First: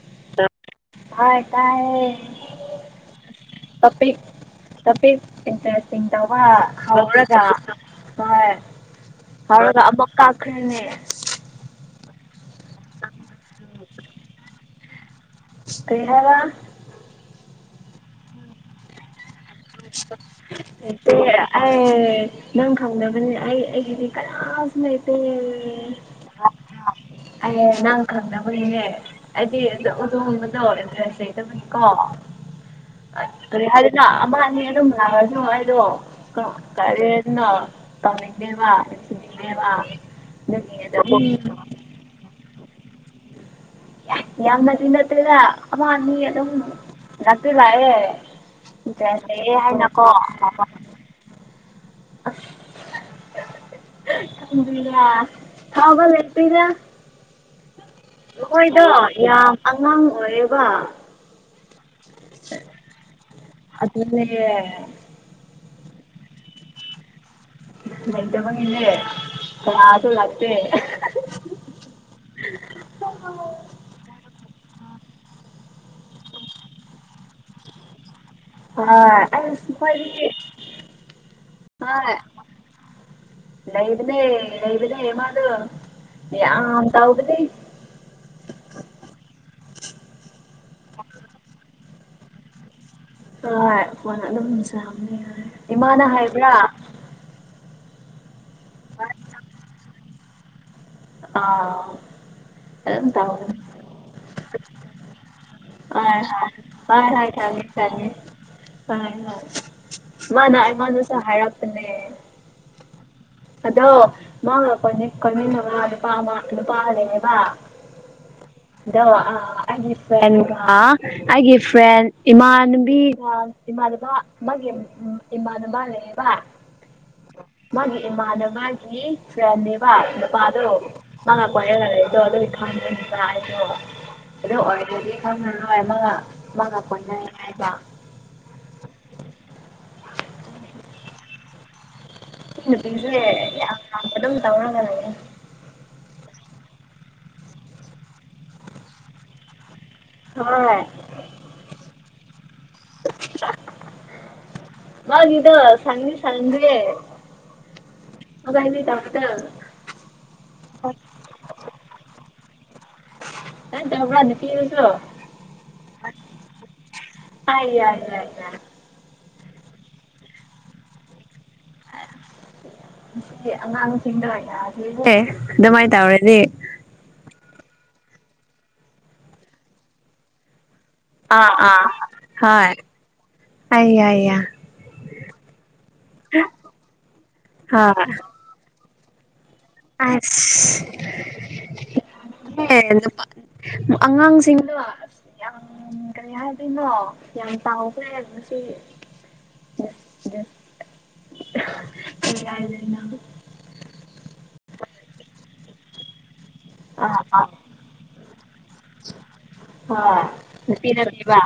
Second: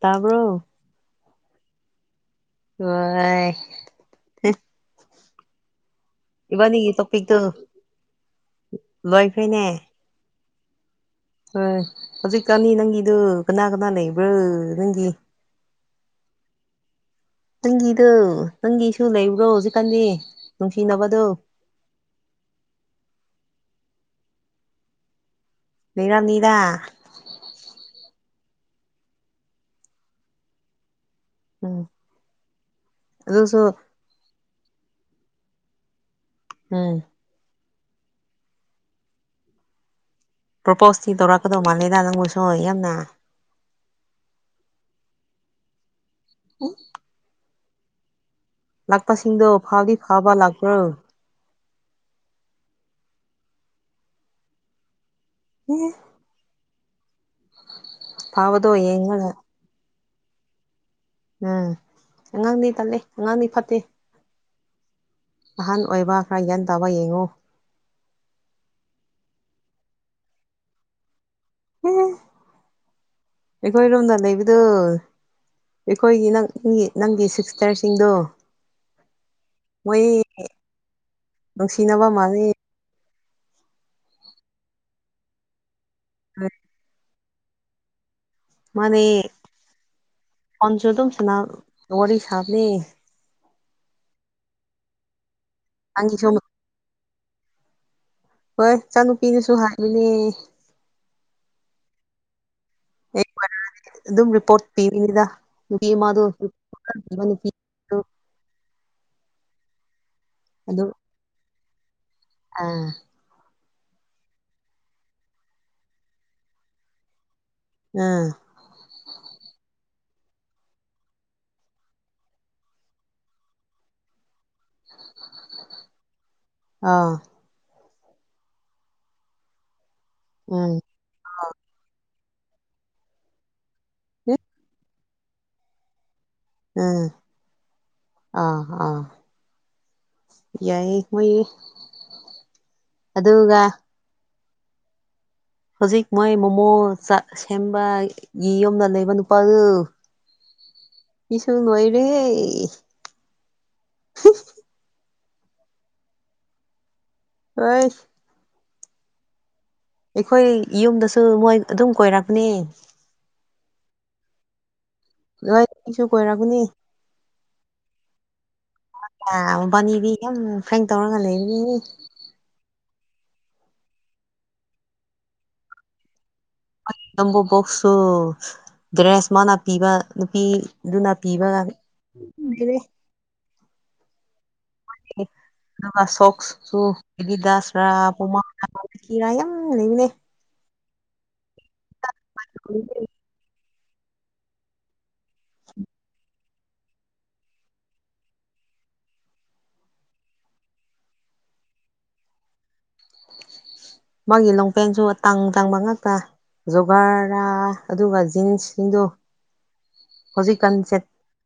ꯇꯥꯕ꯭ꯔꯣ ꯍ ꯇꯥꯏ ꯍ ꯇꯄꯤꯦ ꯇꯄꯤꯦ ꯏꯇꯦ ꯁꯤꯡ ꯇꯧꯕ ꯏꯕꯥꯅꯤꯒꯤ ꯇꯣꯄꯤꯛꯇꯨ ꯍꯧꯔꯒ ꯍꯣꯏ ꯂꯣꯏꯈ꯭ꯔꯦꯅꯦ ꯍꯧꯔꯒ ꯑꯃꯛ ꯀꯥꯈꯅꯦ ꯍꯣꯏ ꯍꯧꯖꯤꯛꯀꯥꯟꯅꯤ ꯅꯪꯒꯤꯗꯨ ꯀꯅꯥ ꯀꯅꯥ ꯂꯩꯕ꯭ꯔꯥ ꯅꯪꯒꯤ ꯀꯦ ꯍꯥꯏꯔ ꯅꯪꯒꯤꯗꯨ ꯅꯪꯒꯤꯁꯨ ꯂꯩꯕ꯭ꯔꯣ ꯍꯧꯖꯤꯛꯀꯥꯟꯗꯤ ꯅꯨꯡꯁꯤꯅꯕꯗꯣ ꯑꯦ ꯅꯪ ꯈꯪꯗꯕꯅꯦ ꯑꯩ ꯑꯩꯒꯤꯗꯤ ꯀꯅꯥꯁꯨ ꯂꯩꯇꯦ ꯃꯤꯔꯥ ꯅꯗꯥ ꯑꯦ ꯅꯪ ꯈꯪꯅꯕꯒꯤꯅꯦ ꯑꯩꯗꯤ ꯎꯗꯣꯡꯕꯗꯣꯟꯇ꯭ꯔꯁ ꯎꯝ ꯅꯤꯀꯣ ꯑ ꯑꯗꯨꯁꯨ ꯀꯔꯤ ꯍꯥꯏꯗꯅ ꯑꯃꯅꯤ ꯑꯗꯨꯝ ꯂꯥꯛꯑꯁꯨ ꯑꯩꯗꯣ ꯀ ꯎꯝ ꯀꯥꯔꯅꯣ ꯇꯃꯤꯦ ꯋꯥ ꯆꯦ ꯋꯥ ꯄ꯭ꯔꯣꯄꯣꯁꯇꯤ ꯇꯧꯔꯛꯀꯗꯧ ꯃꯥꯜꯂꯦꯗ ꯅꯪꯕꯨꯁꯨ ꯌꯥꯝꯅ ꯌꯥꯝꯅꯗꯤꯤ ꯅꯠꯇꯦꯅ ꯑꯃ ꯑꯅꯤ ꯑꯗꯨꯝ ꯉꯥꯛꯛꯇꯤ ꯂꯥꯛꯑꯦ ꯏꯗꯦ ꯂꯥꯛꯄꯁꯤꯡꯗꯣ ꯍꯥꯏꯅ ꯐꯥꯎꯗꯤ ꯀꯣ ꯐꯥꯕ ꯂꯥꯛꯄ꯭ꯔꯣ ꯕꯤꯂ ꯑꯦ ꯍꯥꯎꯒ ꯂꯦ ꯄꯤꯗ ꯐꯥꯕꯗꯣ ꯃꯣꯏꯗꯣ ꯌꯦꯡꯉꯒ ꯌꯥꯝ ꯑꯉꯥꯡ ꯑꯣꯏꯌꯦꯕ ꯎꯝ ꯑꯉꯥꯡꯗꯤ ꯇꯠꯂꯦ ꯑꯉꯥꯡꯗꯤ ꯐꯠꯇꯦ ꯑ [inaudible] ꯑꯍꯥꯟ ꯑꯣꯏꯕ ꯈꯔ ꯚ꯭ꯌꯥꯟ ꯇꯥꯕ ꯌꯦꯡꯉꯨ ꯃꯇ ꯃꯅꯤ ꯏꯦ ꯀꯁꯨꯣ ꯂꯥꯛꯇꯦ [inaudible] ꯎꯝ ꯑꯩꯈꯣꯏꯔꯣꯝꯗ ꯂꯩꯕꯗꯣ ꯑꯩꯈꯣꯏꯒꯤ ꯅꯪꯒꯤ ꯅꯪꯒꯤ ꯁꯤꯁꯇꯔꯁꯤꯡꯗꯣ f [unintelligible] ꯅꯨꯡꯁꯤꯅꯕ ꯃꯥꯜꯂꯦ ꯅꯩꯕꯅꯦꯦ ꯅꯩꯕꯅꯦ ꯃꯥꯗꯨ ꯌꯥ ꯑꯇ ꯍꯒꯅꯤ ꯃꯥꯅꯦ ꯑꯟꯁ ꯇꯧꯁ ꯅ ꯋꯥꯔꯤꯔꯤ ꯁꯥ ꯍꯥꯕꯅꯦ ꯍꯣꯏ ꯐꯣꯟ ꯑꯗꯨꯝ ꯆꯝꯅꯤ ꯏꯃꯥꯅ ꯅꯪꯒꯤꯁꯨ ꯍꯥꯏꯕ꯭ꯔꯥ ꯍꯣꯏ ꯏꯅꯨꯄꯤꯅꯁꯨ ꯍꯥꯕꯅꯦ ꯑꯥ ꯑꯩ ꯇꯅ ꯑꯗꯨꯝ ꯔꯤꯄꯣꯔꯠ ꯄꯤꯗ ꯑ ꯑ ꯍ ꯊꯦ ꯆꯦ ꯍꯣꯏ ꯃꯥꯅ ꯑꯗꯨ ꯑꯩꯉꯣꯟꯗꯁꯨ ꯍꯥꯏꯔꯛꯄꯅꯦ ꯑꯥ ꯑꯗꯣ ꯃꯥ ꯀꯣꯟꯃꯤꯟꯅꯕ ꯅꯨꯄꯥ ꯑꯃ ꯅꯨꯄꯥ ꯂꯩꯌꯦꯕ ꯑꯝ [inaudible] ꯑꯩꯒꯤ ꯐ꯭ꯔꯦꯟ ꯏꯃꯥꯟꯅꯤꯕꯤ ꯏꯃꯥꯟꯅꯕ ꯃꯥꯒꯤ ꯏꯃꯥꯟꯅꯕ ꯂꯩꯌꯦꯕ ꯑꯥ ꯃꯥꯒꯤ ꯏꯃꯥꯟꯅꯕꯒꯤ ꯐ꯭ꯔꯦꯟꯅꯦꯕ ꯅꯨꯄꯥꯗꯣ ꯎꯝ ꯃꯥꯉ ꯀꯣꯏꯣ ꯑꯗꯨ ꯈ꯭ꯔ ꯍꯥꯏꯣ [inaudible] ꯑꯗꯨ ꯑꯣꯏꯔꯒꯗꯤ ꯈꯪꯉꯔꯣꯏ ꯃꯥꯒ ꯎꯝ ꯄꯨꯟꯅꯩ ꯍꯥꯏꯕ ꯑꯥ ꯑꯥ ꯌꯥꯏꯌꯦ ꯃꯣꯏ ꯄꯤꯁꯤꯦ ꯑꯗꯨꯒ ꯑꯗꯨꯝ ꯇꯧꯒꯦ [inaudible] ꯍꯧꯖꯤꯛ ꯃꯣꯏ ꯃꯣꯃꯣ ꯁꯦꯝꯕꯒꯤ ꯌꯨꯝꯗ ꯂꯩꯕ ꯅꯨꯄꯥꯗꯨ ꯍꯣꯏ ꯑꯗꯨꯁꯨ ꯂꯣꯏꯔꯦ ꯃꯥꯅꯤꯗꯣ ꯁꯉ [inaudible] ꯅꯤ ꯁꯦ ꯍꯣꯏ ꯑꯣꯥꯏꯅꯤ ꯇꯃꯗ [inaudible] ꯑꯩꯈꯣꯏ ꯌꯨꯝꯗꯁꯨ ꯃꯣꯏ ꯑꯗꯨꯝ ꯀꯣꯏꯔꯛꯅꯤ ꯅ ꯆꯕ ꯤꯁꯨꯣ [inaudible] ꯂꯣꯏ ꯑꯩꯁꯨ ꯀꯣꯏꯔꯛꯒꯅꯤ ꯌꯥ ꯌꯥ ꯌꯥ ꯅꯤꯗꯤ ꯀ ꯐꯦꯡ ꯇꯧꯔꯒ ꯂꯩꯔꯤꯅꯤ [inaudible] ꯑꯉꯥꯡ ꯑꯗꯨꯃꯥꯏ ꯇꯧꯔꯗꯤ ꯅꯕꯣꯛꯁꯨ ꯗ꯭ꯔꯦꯁ ꯃꯥꯅ ꯄꯤꯕ ꯅꯨꯄꯤ ꯑꯥ ꯑꯥ ꯍꯣꯏ ꯑꯋꯥ ꯑꯋꯥ ꯑꯗꯨꯒ ꯁꯣꯛꯁꯨ ꯑꯦꯗꯤꯗꯥꯁꯔ ꯍꯣꯏ ꯄꯨꯃꯥ ꯀꯤꯔ ꯌꯥꯝ ꯂꯩꯕꯅꯦ ꯍ ꯅꯨꯄꯥ [inaudible] ꯑꯉꯥꯡꯁꯤꯡꯗꯣ ꯀꯔꯤ ꯍꯥꯏꯗꯣꯏꯅꯣ ꯌꯥꯝ ꯆꯥꯎꯈ꯭ꯔꯦꯁꯤ ꯌꯥ ꯍꯥꯏꯗꯅ [inaudible] ꯃꯥꯒꯤ ꯂꯣꯡꯄꯦꯟꯁꯨ ꯑꯇꯥꯡ ꯑꯇꯥꯡꯕ ꯉꯥꯛꯛꯇ ꯑꯥ ꯑꯥ ꯖꯣꯒꯥꯔꯥ ꯑꯗꯨꯒ ꯖꯤꯟꯁꯁꯤꯡꯗꯣ ꯍꯣꯏ ꯍꯧꯖꯤꯛꯀꯥꯟ ꯅꯨꯄꯤ ꯁ‌ꯦꯠ ꯅꯠꯇꯦꯕ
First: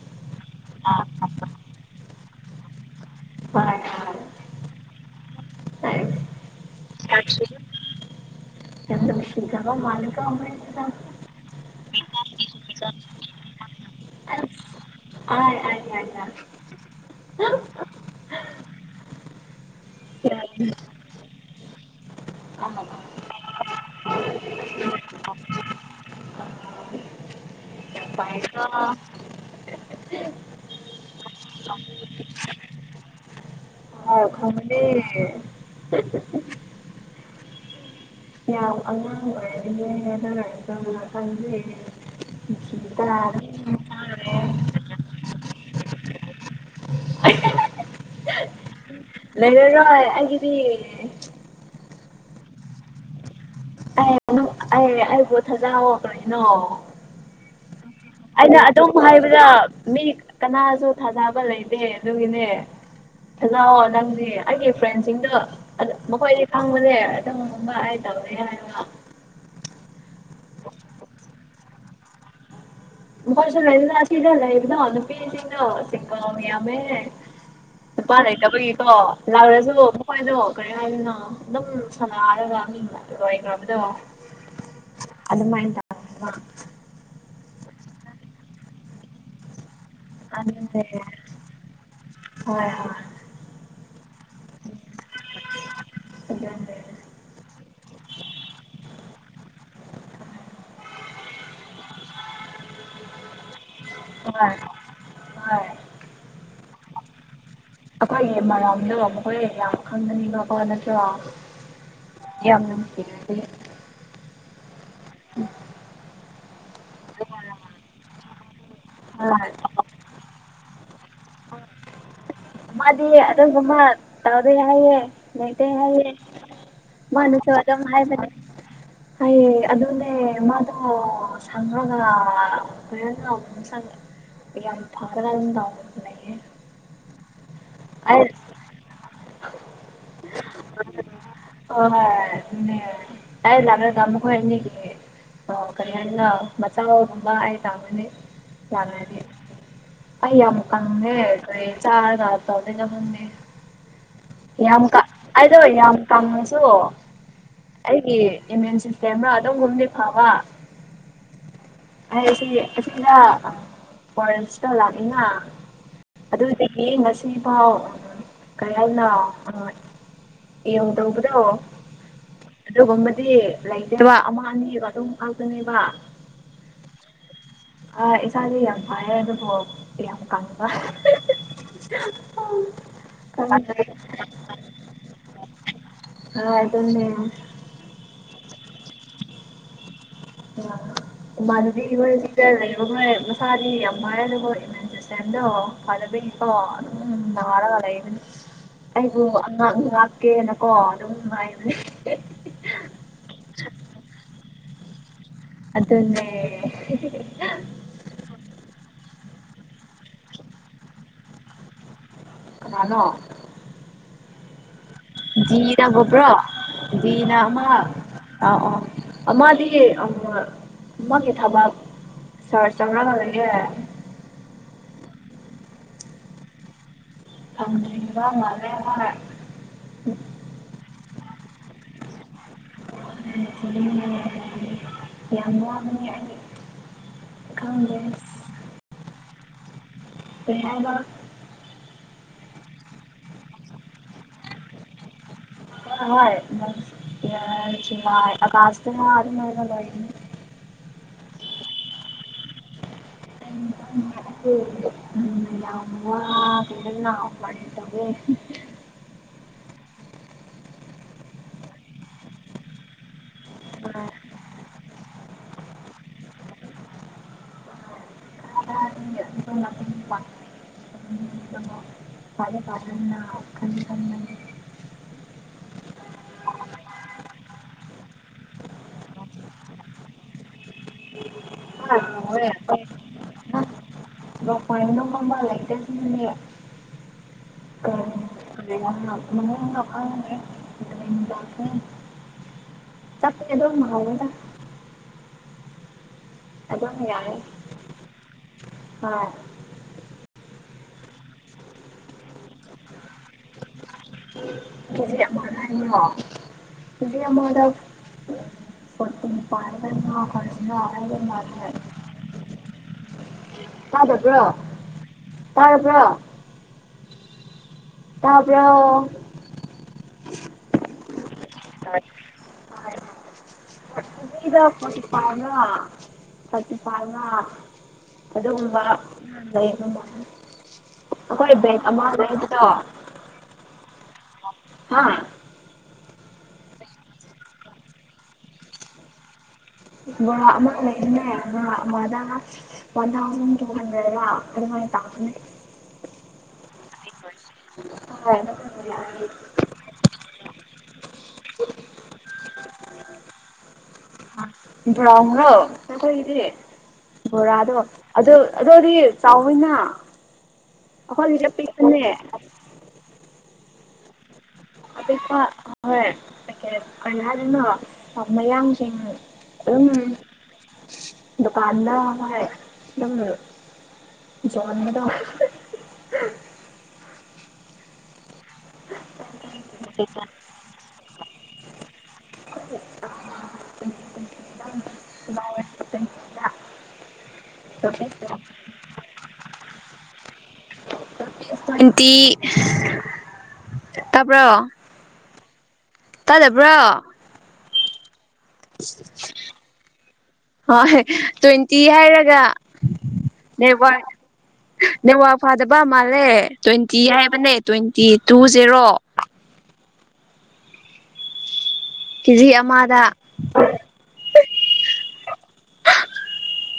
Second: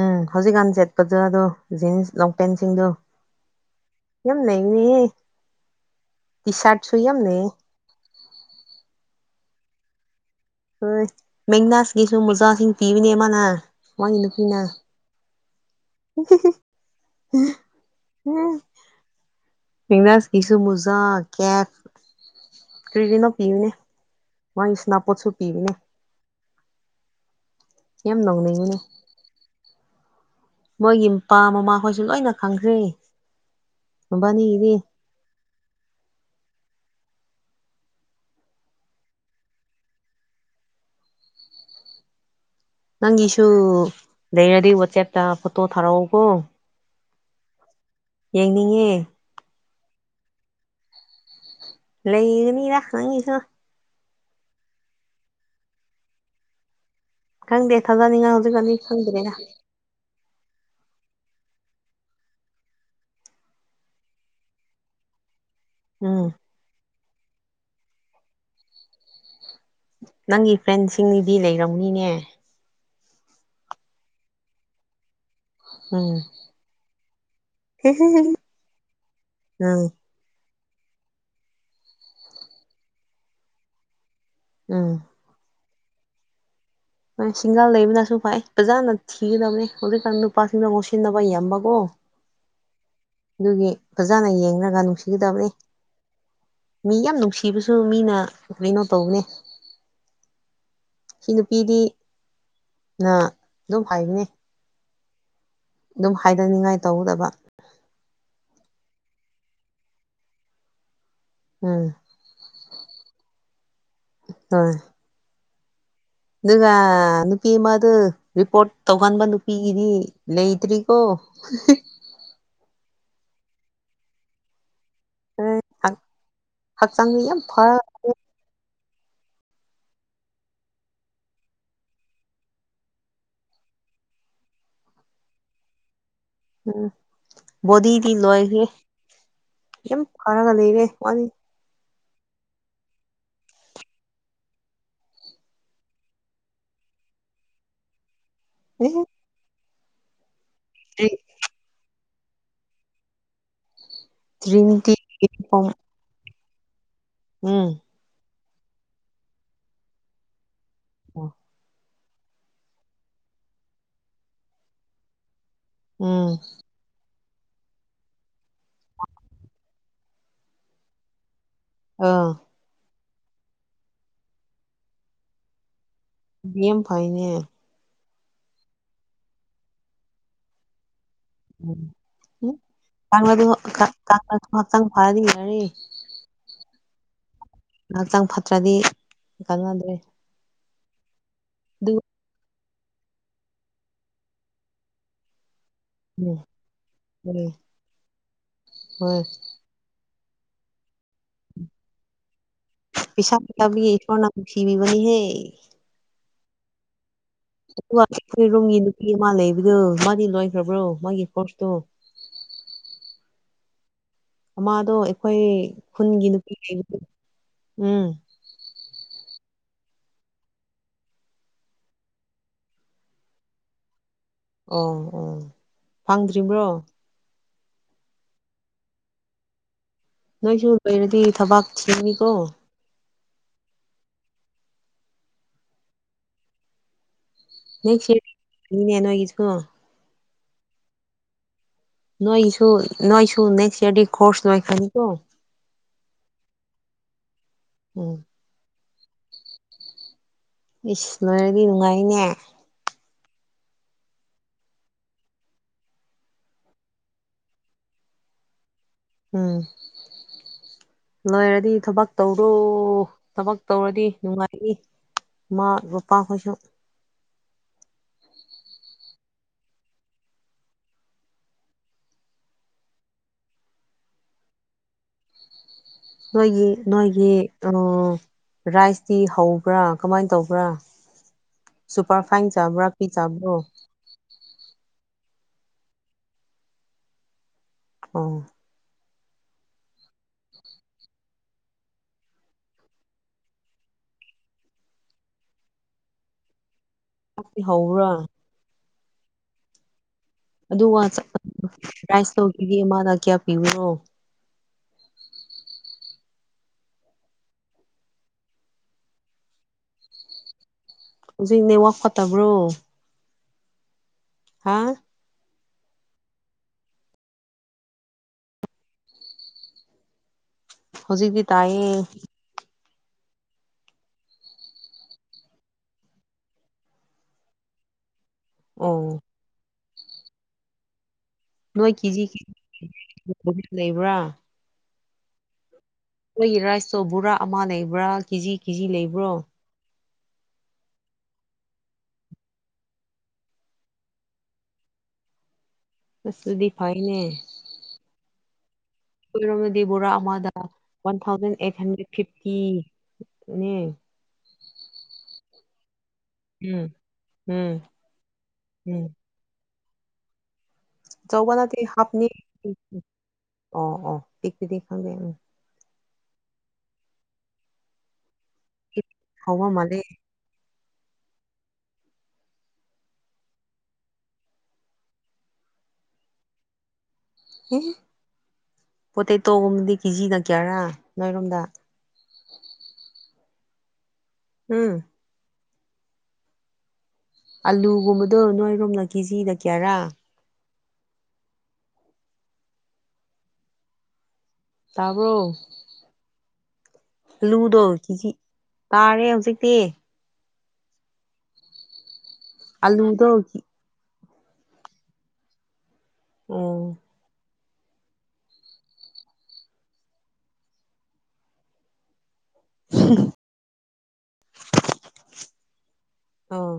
ꯎꯝ ꯍꯧꯖꯤꯛꯀꯥꯟ ꯁꯦꯠꯄꯗ ꯈꯪꯕꯅꯦ ꯑꯗꯣ ꯖꯤꯟꯁ ꯂꯣꯡꯄꯦꯟꯁꯤꯡꯗꯨ [unintelligible] ꯌꯥꯝ ꯂꯩꯕꯅꯦꯍ‌ꯦ ꯇꯤ ꯁꯥꯔꯠꯁꯨ ꯌꯥꯝ ꯂꯩ ꯌꯥꯝ ꯅꯨꯡꯁꯤꯈ꯭ꯔꯕ ꯃꯥꯜꯂ‌ꯦꯀ‌ꯣ ꯍꯣꯏ ꯃ‌ꯦꯛꯅꯥꯁꯀꯤꯁꯨ ꯃꯨꯖꯥꯁꯤꯡ ꯄꯤꯕꯅꯦ ꯃꯥꯅ ꯃꯥꯒꯤ ꯅꯨꯄꯤꯅ [unintelligible] ꯎꯝ ꯃ‌ꯦꯛꯅꯥꯁꯀꯤꯁꯨ ꯃꯨꯖꯥ ꯀ‌ꯦꯞ ꯀ꯭ꯔꯤꯔꯤꯅꯣ ꯄꯤꯕꯤꯅꯦ ꯃꯥꯒꯤ ꯏꯁꯅꯥꯄꯣꯠꯁꯨ ꯄꯤꯕꯅꯦ ꯌꯥꯝ ꯅꯣꯡꯅꯤꯡꯕꯅꯦ ꯃꯣꯏꯒꯤ ꯃꯄꯥ ꯃꯃꯥꯈꯣꯏꯁꯨ ꯂꯣꯏꯅ ꯈꯪꯈ꯭ꯔꯦ ꯃꯕꯥꯟꯅꯤꯒꯤꯗꯤ ꯌꯝ ꯑꯉꯥꯡ ꯑꯣꯏꯔꯗꯤꯅꯦ ꯍꯥꯏꯗꯅ ꯇꯅ ꯈꯪꯖꯩꯦ [inaudible] ꯅꯪꯒꯤꯁꯨ ꯂꯩꯔꯗꯤ ꯋꯥꯆꯦꯞꯇ ꯐꯣꯇꯣ ꯊꯥꯔꯛꯑꯣꯀꯣ ꯌꯦꯡꯅꯤꯡꯉꯦ ꯂꯩꯔꯔꯣꯏ ꯑꯩꯒꯤꯗꯤ ꯂꯩꯒꯅꯤꯗ ꯅꯪꯒꯤꯁꯨ ꯑꯥ ꯑꯩꯕꯨ ꯊꯖꯥꯎꯑꯣ ꯀꯔꯤꯅꯣ ꯈꯪꯗꯦ ꯊꯥꯖꯅꯤꯡꯉꯥꯏ ꯑꯩꯅ ꯍꯧꯖꯤꯛꯀꯥꯟꯗꯤ ꯑꯗꯨꯝ ꯈꯪꯗ꯭ꯔꯦꯗ ꯍꯥꯏꯕꯗ ꯃꯤ ꯀꯅꯥꯁꯨ ꯊꯥꯖꯕ ꯂꯩꯇꯦ ꯑꯗꯨꯒꯤꯅꯦ ꯊꯥꯖꯧꯋ‌ꯣ ꯅꯪꯗꯤ ꯑꯩꯒꯤ ꯐ꯭ꯔꯦꯟꯁꯤꯡꯗꯣ ꯑꯗ‌ꯣ ꯎꯝ ꯃꯈꯣꯏꯗꯤ ꯈꯪꯕꯅꯦ ꯑꯗꯨꯝꯒꯨꯝꯕ ꯍꯥꯏ ꯇꯧꯋ‌ꯦ [unintelligible] ꯅꯪꯒꯤ ꯐ꯭ꯔꯦꯟ ꯁꯤꯡꯒꯤꯗꯤ ꯂꯩꯔꯝꯅꯤꯅꯦ ꯃꯈ‌ꯣꯏꯁꯨ ꯂꯩꯕꯗ‌ꯣ ꯑꯁꯤꯗ ꯂꯩꯕꯗ‌ꯣ ꯅꯨꯄꯤꯁꯤꯡ [unintelligible] ꯎꯝ ꯆꯤꯡꯕꯥꯎ ꯌꯥꯝꯃꯦ ꯅꯨꯨꯄꯥ ꯂꯩꯇꯕꯒꯤꯀꯣ ꯂꯥꯎꯔꯁꯨ ꯎꯝ ꯍꯣꯏ ꯑꯗꯣ ꯀꯔꯤ ꯍꯥꯏꯗ‌ꯣꯏꯅꯣ ꯑꯗꯨꯝ ꯁꯥꯟꯅꯔꯒ ꯃꯤ ꯂ‌ꯣꯏꯈ꯭ꯔꯕꯗꯣ ꯎꯝ ꯑꯗꯨ ꯃꯥꯏ ꯇꯧ [unintelligible] ꯒ ꯍꯣꯏ ꯁꯤꯡꯒꯜ ꯂꯩꯕꯅꯁꯨ ꯐꯩ ꯐꯖꯥꯅ ꯊꯤꯒꯗꯕꯅ‌ꯦ ꯍꯧꯖꯤꯛꯀꯥꯟ ꯅꯨꯄꯥꯁꯤꯡ ꯑꯗꯨꯅꯦ ꯉꯥꯎꯁꯤꯟꯅꯕ ꯌꯥꯝꯕꯀ‌ꯣ ꯍꯣꯏ ꯍꯣꯏ ꯑꯗꯨꯒꯤ ꯐꯖꯅ ꯌꯦꯡꯔꯒ ꯅꯨꯡꯁꯤꯒꯗꯕꯅꯤ ꯑꯗꯨꯅꯦ ꯃꯤ ꯌꯥꯝ ꯅꯨꯡꯁꯤꯕꯁꯨ ꯃꯤꯅ ꯀꯩꯅꯣ ꯇꯧꯕꯅꯦ ꯁꯤ ꯅꯨꯄꯤꯗꯤ ꯅ ꯑꯗꯨꯝ ꯍꯥꯏꯕꯅ‌ꯦ ꯍꯣꯏ ꯍꯣꯏ ꯑꯗꯨꯝ ꯍꯥꯏꯗꯅꯤꯡꯉꯥꯏ ꯇꯧꯒꯗꯕ ꯑꯩꯈꯣꯏꯒꯤ ꯃꯔꯝꯗ‌ꯣ ꯃꯈꯣꯏ ꯌꯥꯝ ꯈꯪꯒꯅꯤꯕꯀꯣ ꯅꯠꯇ꯭ꯔꯣ ꯎꯝ [unintelligible] [unintelligible] ꯑꯗꯨꯅ ꯅꯨꯄꯤ ꯃꯗꯨ ꯔꯤꯄꯣꯔꯠ ꯇꯧꯒꯟꯕ ꯍꯣꯏ ꯅꯨꯄꯤꯒꯤꯗꯤ ꯂꯩꯇ꯭ꯔꯤ ꯑꯣ ꯃꯥꯗꯤ ꯑꯗꯨꯝ ꯃꯃꯥ ꯇꯥꯎꯗ‌ꯦ ꯍꯥꯏꯌ‌ꯦ ꯎꯝ ꯂꯩꯇ‌ꯦ ꯍꯛ ꯍꯥꯏꯌ‌ꯦ ꯍꯛꯆꯥꯡꯗꯤ ꯌꯥꯝ ꯃꯥꯅꯁꯨ ꯐꯔ ꯑꯗꯨꯝ ꯍꯥꯏꯕꯅꯦ ꯍꯥꯏꯌꯦ ꯑꯗꯨꯅꯦ ꯃꯥꯗꯨ ꯁꯪꯉꯒ [unintelligible] ꯃꯁꯥꯅ ꯌꯥꯝ ꯐꯗ‌꯭ꯔꯅ ꯇꯧꯕꯅ‌ꯦ ꯎꯝ ꯕꯣꯗꯤꯗꯤ ꯑꯩ ꯂꯣꯏꯈ꯭ꯔꯦ ꯌꯥꯝ ꯐꯔꯒ ꯂꯩꯔꯦ ꯃꯥꯅꯤ ꯍ‌ꯣꯏ ꯑꯗꯨꯅ‌ꯦ ꯑꯩ ꯂꯥꯛꯔꯒ ꯃꯈ‌ꯣꯏ ꯑꯅꯤꯒꯤ ꯑꯣ ꯀꯔꯤ ꯍꯥꯏꯅ ꯃꯆꯥꯥꯎꯒꯨꯝꯕ ꯍꯥꯏ ꯇꯥꯕꯅꯤ ꯑꯦ ꯑꯩ ꯌꯥꯝ ꯇ꯭ꯔꯤ ꯀꯪꯉ‌ꯦ ꯀꯩ ꯆꯥꯔꯒ ꯇ ꯈꯪꯗꯦ ꯌꯥꯝ ꯇ꯭ꯔꯤꯅꯤꯇꯤ ꯀ ꯑꯩꯗꯣ ꯌꯨꯅꯤꯐꯣꯝ ꯌꯥꯝ ꯀꯪꯉꯁꯨ ꯎꯝ ꯑꯩꯒꯤ ꯏꯃ꯭ꯌꯨꯟ ꯁꯤꯁꯇꯦꯝꯔ‌ꯣ ꯑꯗꯨꯒꯨꯝꯕꯗꯤ ꯐꯕ ꯑꯣ ꯍꯥꯏꯁꯤ ꯑꯁꯤꯗ ꯑꯣꯔꯦꯟꯁꯇ ꯂꯥꯛꯅꯤꯅ ꯎꯝ ꯑꯗꯨꯗꯤ ꯌꯦ ꯉꯁꯤꯐꯥꯎ ꯀꯌꯥꯅ ꯌꯦꯎꯗꯕꯗꯣ ꯑꯥ ꯑꯗꯨꯒꯨꯝꯕꯗꯤ ꯂꯩꯇꯦꯕ ꯑꯃ ꯑꯅꯤꯒ ꯑꯗꯨꯝ ꯈꯥꯛꯇꯅꯦꯕ ꯌꯥꯝ ꯐꯥꯏꯅꯦ ꯑꯥ ꯏꯁꯥꯥꯁꯦ ꯌꯥꯝ ꯐꯥꯏꯌꯦ ꯑꯗꯨꯕꯨ ꯌꯥꯝ ꯀꯪꯕ ꯑꯗꯨ ꯈꯪꯗ꯭ꯔꯦ ꯍꯛꯇ ꯐꯔꯗꯤꯔꯦ [unintelligible] ꯍꯛꯆꯥꯡ ꯐꯠꯇ꯭ꯔꯗꯤ ꯀꯥꯟꯅꯗ꯭ꯔꯦ ꯏꯃꯥꯟꯅꯕꯤ ꯑꯗꯨ ꯍ‌ꯣꯏ ꯂꯩꯕ ꯍꯣꯏ ꯃꯁꯥꯗꯤ ꯌꯥꯝ [unintelligible] ꯏꯃꯨꯟꯁꯤꯁꯇ‌ꯦꯝꯗꯣ ꯎꯝ ꯍꯣꯏ ꯍꯣꯏ [unintelligible] [unintelligible] ꯄꯩꯁꯥ ꯇꯥꯕꯒꯤ ꯏꯁꯣꯔꯅ ꯅꯨꯡꯁꯤꯕꯤꯕꯅ‌ꯦꯍꯦ ꯑꯗꯨꯅꯦ ꯑꯗꯨꯒ ꯑꯩꯈꯣꯏ ꯔꯨꯝꯒꯤ ꯅꯨꯄꯤ ꯑꯃ ꯂꯩꯕꯗꯨ ꯃꯥꯗꯤ ꯂꯣꯏꯈ꯭ꯔꯕ꯭ꯔꯣ ꯃꯥꯒꯤ ꯀꯣꯔꯣꯔꯁꯇꯣ ꯀꯅꯅꯣ ꯃ ꯑꯗꯣ ꯖꯤꯅꯥ ꯕ꯭ꯔꯣ ꯅꯥꯃ ꯎꯝ ꯑ ꯑꯥ ꯃꯥꯗꯤ ꯃꯥꯒꯤ ꯊꯕꯛ [unintelligible] ꯑꯣ ꯑꯣ ꯐꯪꯗ꯭ꯔꯤꯕꯔꯤꯕ꯭ꯔꯣ ꯍꯪꯕ ꯃꯅꯦꯔꯦ ꯅꯣꯏꯁꯨ ꯃꯣꯏꯅꯗꯤ ꯊꯕꯥꯛ ꯊꯅꯤ ꯀꯣ ꯌꯥꯝꯅꯨꯡꯅꯤ ꯑꯩ ꯈꯪꯗꯦ ꯅꯦꯛꯁ ꯏꯅꯦꯦꯅꯒꯗ ꯀꯣ [inaudible] ꯅꯣꯏꯁꯨ ꯅꯣꯏꯁꯨ ꯅꯦꯛꯁ ꯏꯔꯗꯤ ꯀ ꯀꯣꯔꯁ ꯅꯣꯏ ꯈꯅꯤꯀꯣ ꯍꯣꯏ ꯎꯝ ꯑ ꯑꯁꯇ ꯑꯔ ꯃꯒ ꯏꯁ ꯂꯣꯏꯔꯗꯤ ꯅꯨꯡꯉꯥꯏꯅꯦ [inaudible] [inaudible] ꯎꯝ ꯂꯣꯏꯔꯗꯤ ꯊꯕꯛ ꯇꯧꯔꯣ ꯊꯕꯛ ꯇꯧꯔꯗꯤ ꯅꯨꯡꯉꯥꯏꯏ ꯏꯃꯥ ꯄꯥꯈꯣꯏꯁꯨ [unintelligible] [inaudible] ꯅꯣꯏꯒꯤ ꯅꯣꯏꯒꯤ ꯑ ꯔꯥꯏꯁꯇꯤ ꯍꯧꯕ꯭ꯔꯥ ꯀꯃꯥꯏꯅ ꯇꯧꯕ꯭ꯔꯥ ꯁꯄꯔ ꯐꯥꯏꯟ ꯆꯕ ꯔꯛꯄꯤ ꯆꯕ꯭ꯔꯣ ꯀꯅ ꯍꯝꯕ ꯂꯩꯗꯁꯨ ꯑ ꯎꯝ [inaudible] ꯇꯄꯗꯃ ꯍꯒꯗ ꯑꯗꯨꯗ ꯌꯥ ꯆꯥꯛꯇꯤ ꯍꯧꯕ꯭ꯔꯥ ꯍꯝ ꯑꯗꯨ꯭ꯔ ꯇꯧꯈꯤꯒꯦ ꯃꯥꯅ ꯀꯌꯥ ꯄꯤꯕꯅꯣ [inaudible] ꯍꯧꯖꯤꯛ ꯑꯃꯗ ꯐꯣꯔꯇꯤ [unintelligible] ꯍꯧꯖꯤꯛꯅꯦ ꯋꯥ ꯐꯠꯇꯕ꯭ꯔꯣ ꯇꯥꯗꯕꯔꯣ ꯍꯥꯥ ꯇꯔꯕꯔꯣ ꯇꯥꯕꯔꯣ ꯍꯨꯖꯤꯛꯀꯤ ꯑꯥꯢ [unintelligible] ꯐꯣꯔꯇꯤ ꯐꯥꯏꯕ ꯂꯥ ꯐꯣꯔꯇꯤ ꯐꯥꯏꯕ ꯂꯥ ꯑꯗꯨꯒꯨꯝꯕ ꯑꯣ ꯂꯩ ꯃꯃꯥꯏꯅ ꯑꯩꯈꯣꯏ ꯕꯦꯛ ꯑꯃ ꯂꯩꯕꯗꯣ ꯑꯗꯨ ꯂꯩꯕ꯭ꯔꯥ ꯍꯥ ꯑꯩꯈꯣꯏꯒꯤ ꯔꯥꯏꯁꯇꯣ ꯕꯣꯔꯥ ꯑꯃ ꯂꯩꯕ꯭ꯔꯥ ꯀꯦꯖꯤ ꯀꯦꯖꯤ ꯂꯩꯕ꯭ꯔꯣ [inaudible] [inaudible] ꯁꯗꯤ ꯐꯅꯦ [inaudible] ꯀꯔꯝꯃꯗꯤ ꯕꯣꯔꯥ ꯑꯃꯗ ꯋꯥꯟ ꯊꯥꯎꯖꯟ ꯑꯩꯠ ꯍꯟꯗ꯭ꯔꯦꯠ ꯐꯤꯐꯇꯤꯅꯦ ꯭ꯕꯔꯥꯎ ꯍꯥ ꯑꯇꯩꯒꯤꯗꯤ ꯎꯝ ꯕꯣꯔꯗꯣ ꯎꯝ ꯑꯗꯣ ꯑꯗꯨꯗꯤ ꯎꯝ ꯆꯥꯎꯅ ꯑꯈꯣꯏꯒꯤꯁꯦ ꯄꯤꯛꯄꯥꯅꯦ ꯎ ꯎ ꯑꯣ ꯑꯣ ꯄꯤꯛꯇꯨꯗꯤ ꯑꯗꯨꯒꯥ ꯍꯣꯏ ꯀꯩ ꯀꯩ ꯀꯩ ꯍꯥꯏꯗꯣꯏꯅꯣ ꯃꯌꯥꯡ ꯊꯦꯡꯉꯦ ꯍꯥꯎꯕ ꯑꯣ ꯃꯥꯜꯂꯦ ꯗꯨꯀꯥꯟꯗ ꯍꯥꯏ ꯗꯨꯝꯕ ꯖꯣꯟꯕꯗꯣ ꯑꯦ ꯄꯣꯇꯦꯇꯣꯒꯨꯝꯕꯗꯤ ꯀꯦꯖꯤꯅ ꯀꯤꯌꯥꯔꯥ ꯅꯣꯏꯔꯣꯝꯗ [unintelligible] ꯎꯝ [unintelligible] ꯑꯂꯨꯒꯨꯝꯕꯗꯣ ꯅꯣꯏꯔꯣꯝꯅ ꯀꯦꯖꯤꯗ ꯀꯌꯥꯔꯥ ꯅꯨꯡꯇꯤ ꯇꯥꯕꯔꯣ ꯇꯥꯕꯔꯣ ꯇꯥꯗꯕ꯭ꯔꯣ ꯑꯂꯨꯗꯣ ꯀꯦꯖꯤ ꯇꯥꯔꯦ ꯍꯧꯖꯤꯛꯇꯤ ꯍꯣꯏ ꯇ꯭ꯋꯦꯟꯇꯤ ꯍꯥꯏꯔꯒ ꯑꯂꯨꯗꯣ ꯕꯦꯛꯋꯥꯔꯗ ꯅꯦꯠꯋꯥꯛ ꯐꯗꯕꯥ ꯃꯥꯜꯂꯦ ꯑꯣ ꯇ꯭ꯋꯦꯟꯇꯤ ꯍꯥꯏꯕꯅꯦ ꯇ꯭ꯋꯦꯟꯇꯤ ꯇꯨ ꯖꯦꯔꯣ ꯀꯦꯖꯤ ꯑꯃꯥꯗꯥ ꯑꯃ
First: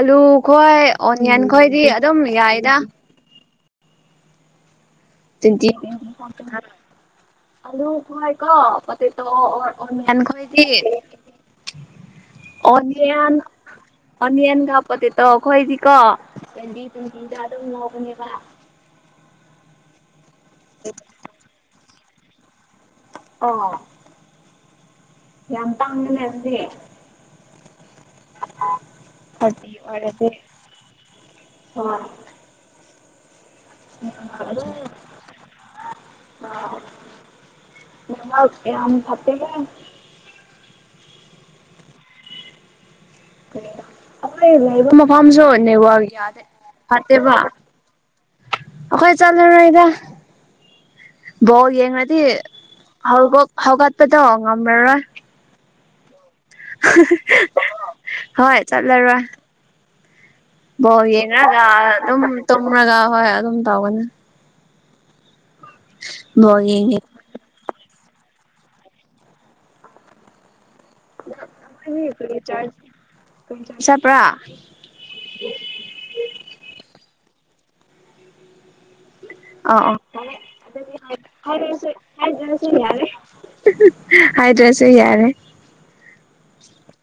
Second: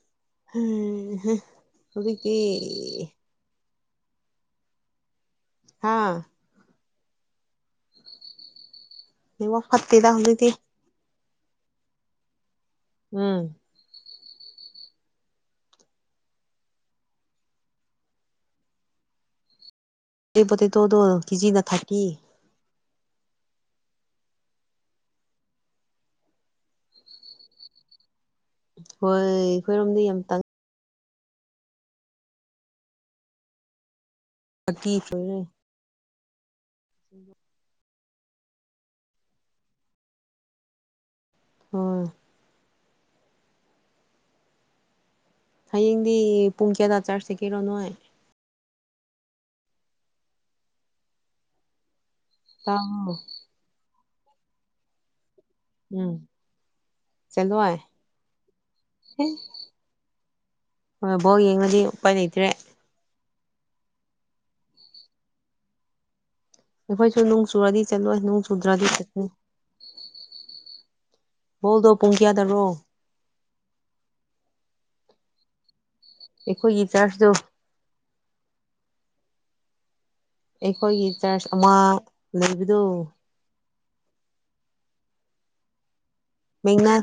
ꯑꯂꯨ ꯈꯣꯏ ꯑꯣꯅꯤꯌꯟ ꯈꯣꯏꯗꯤ ꯑꯗꯨꯝ ꯍꯧꯖꯤꯛꯇꯤ ꯌꯥꯏꯗ ꯇꯋꯤꯟꯇꯤ ꯍꯥ [unintelligible] ꯇꯦꯇꯣ ꯑꯣ ꯅꯦꯠꯋꯥꯛ ꯑꯣꯔ ꯐꯠꯇꯦꯗ ꯑꯣꯅꯤꯌꯣꯟ ꯍꯧꯖꯤꯛꯇꯤ ꯈꯣꯢꯗꯤ ꯑꯣꯅꯤꯌꯣꯟ ꯎꯝ ꯑꯣꯅꯤꯌꯟꯒ ꯄꯣꯇꯦꯇꯣ ꯑꯩꯈꯣꯏꯗꯤꯀꯣ ꯇꯋꯦꯟꯗꯤ ꯇꯋꯦꯟꯇꯤ ꯑꯗꯨꯝ ꯉꯧꯕꯅꯦꯕ ꯗꯨꯏ ꯄꯣꯇꯦꯇꯣꯗꯣ ꯀꯤꯖꯤꯅ ꯊꯔꯇꯤ ꯑꯣ ꯌꯥꯝ ꯇꯥꯡꯕꯅꯦ ꯑꯗꯨꯗꯤ ꯍꯣꯏ ꯊꯕꯤ ꯑꯩꯈꯣꯏꯔꯣꯝꯗꯤ ꯌꯥꯝ ꯑꯣꯏꯔꯗꯤ ꯇꯥꯡ ꯎꯃ ꯎ [inaudible] ꯑꯀꯤ [unintelligible] ꯑ [unintelligible] ꯎꯝ [unintelligible] ꯅꯦꯠꯋꯥꯛ ꯌꯥꯝ ꯇꯥꯞꯄꯦꯍꯦ ꯑꯣ ꯃꯐꯝꯁꯨ ꯅꯦꯠꯋꯥꯛ ꯍꯌꯦꯡꯗꯤ ꯌꯥꯗꯦ ꯄꯨꯡ ꯀꯌꯥꯗ ꯆꯥꯔꯖ ꯐꯠꯇꯦꯕ ꯆꯠꯀꯦꯔꯣ ꯅꯣꯏ ꯑꯩꯈꯣꯏ ꯆꯠꯂꯨꯔꯣꯗ ꯕꯣꯜ ꯌꯦꯡꯂꯥꯗꯤ ꯇꯥꯕ꯭ꯔꯣ ꯑꯃꯨꯛ ꯍꯧꯒꯠꯄꯗꯣ ꯉꯝꯂꯥꯔꯣꯏ ꯎꯝ ꯆꯠꯂꯣꯏ ꯍꯣꯏ ꯆꯠꯂꯔꯣꯏ ꯕꯣꯜ ꯍꯣꯏ ꯌꯦꯡꯉꯒ ꯌꯦꯡꯉꯗꯤ ꯎꯄꯥꯏ ꯑꯗꯨꯝ ꯂꯩꯇ꯭ꯔꯦ ꯇꯨꯝꯔꯒ ꯍꯣꯏ ꯑꯗꯨꯝ ꯇꯧꯕꯅꯦ ꯅꯣꯛꯅꯤꯡꯉꯦ ꯏꯃꯨꯡ ꯆꯨꯔꯗꯤ ꯆꯠꯂꯣꯏ ꯅꯣꯡ ꯆꯨꯗ꯭ꯔꯥꯗꯤ ꯆꯠꯅꯤ ꯕꯣꯜꯗꯣ ꯄꯨꯡ ꯀꯌꯥꯗꯔꯣ [unintelligible] ꯆꯠꯄꯔꯥ ꯑꯩꯈꯣꯏꯒꯤ ꯆꯔꯁꯗꯣ ꯑ ꯑꯩꯈꯣꯏꯒꯤ ꯆꯔꯆ ꯑ ꯑꯃ ꯂꯩꯕꯗꯣ [unintelligible] ꯌꯥꯔꯦ ꯍꯥꯏꯗ꯭ꯔꯁꯨ ꯌꯥꯔꯦ ꯃꯦꯅ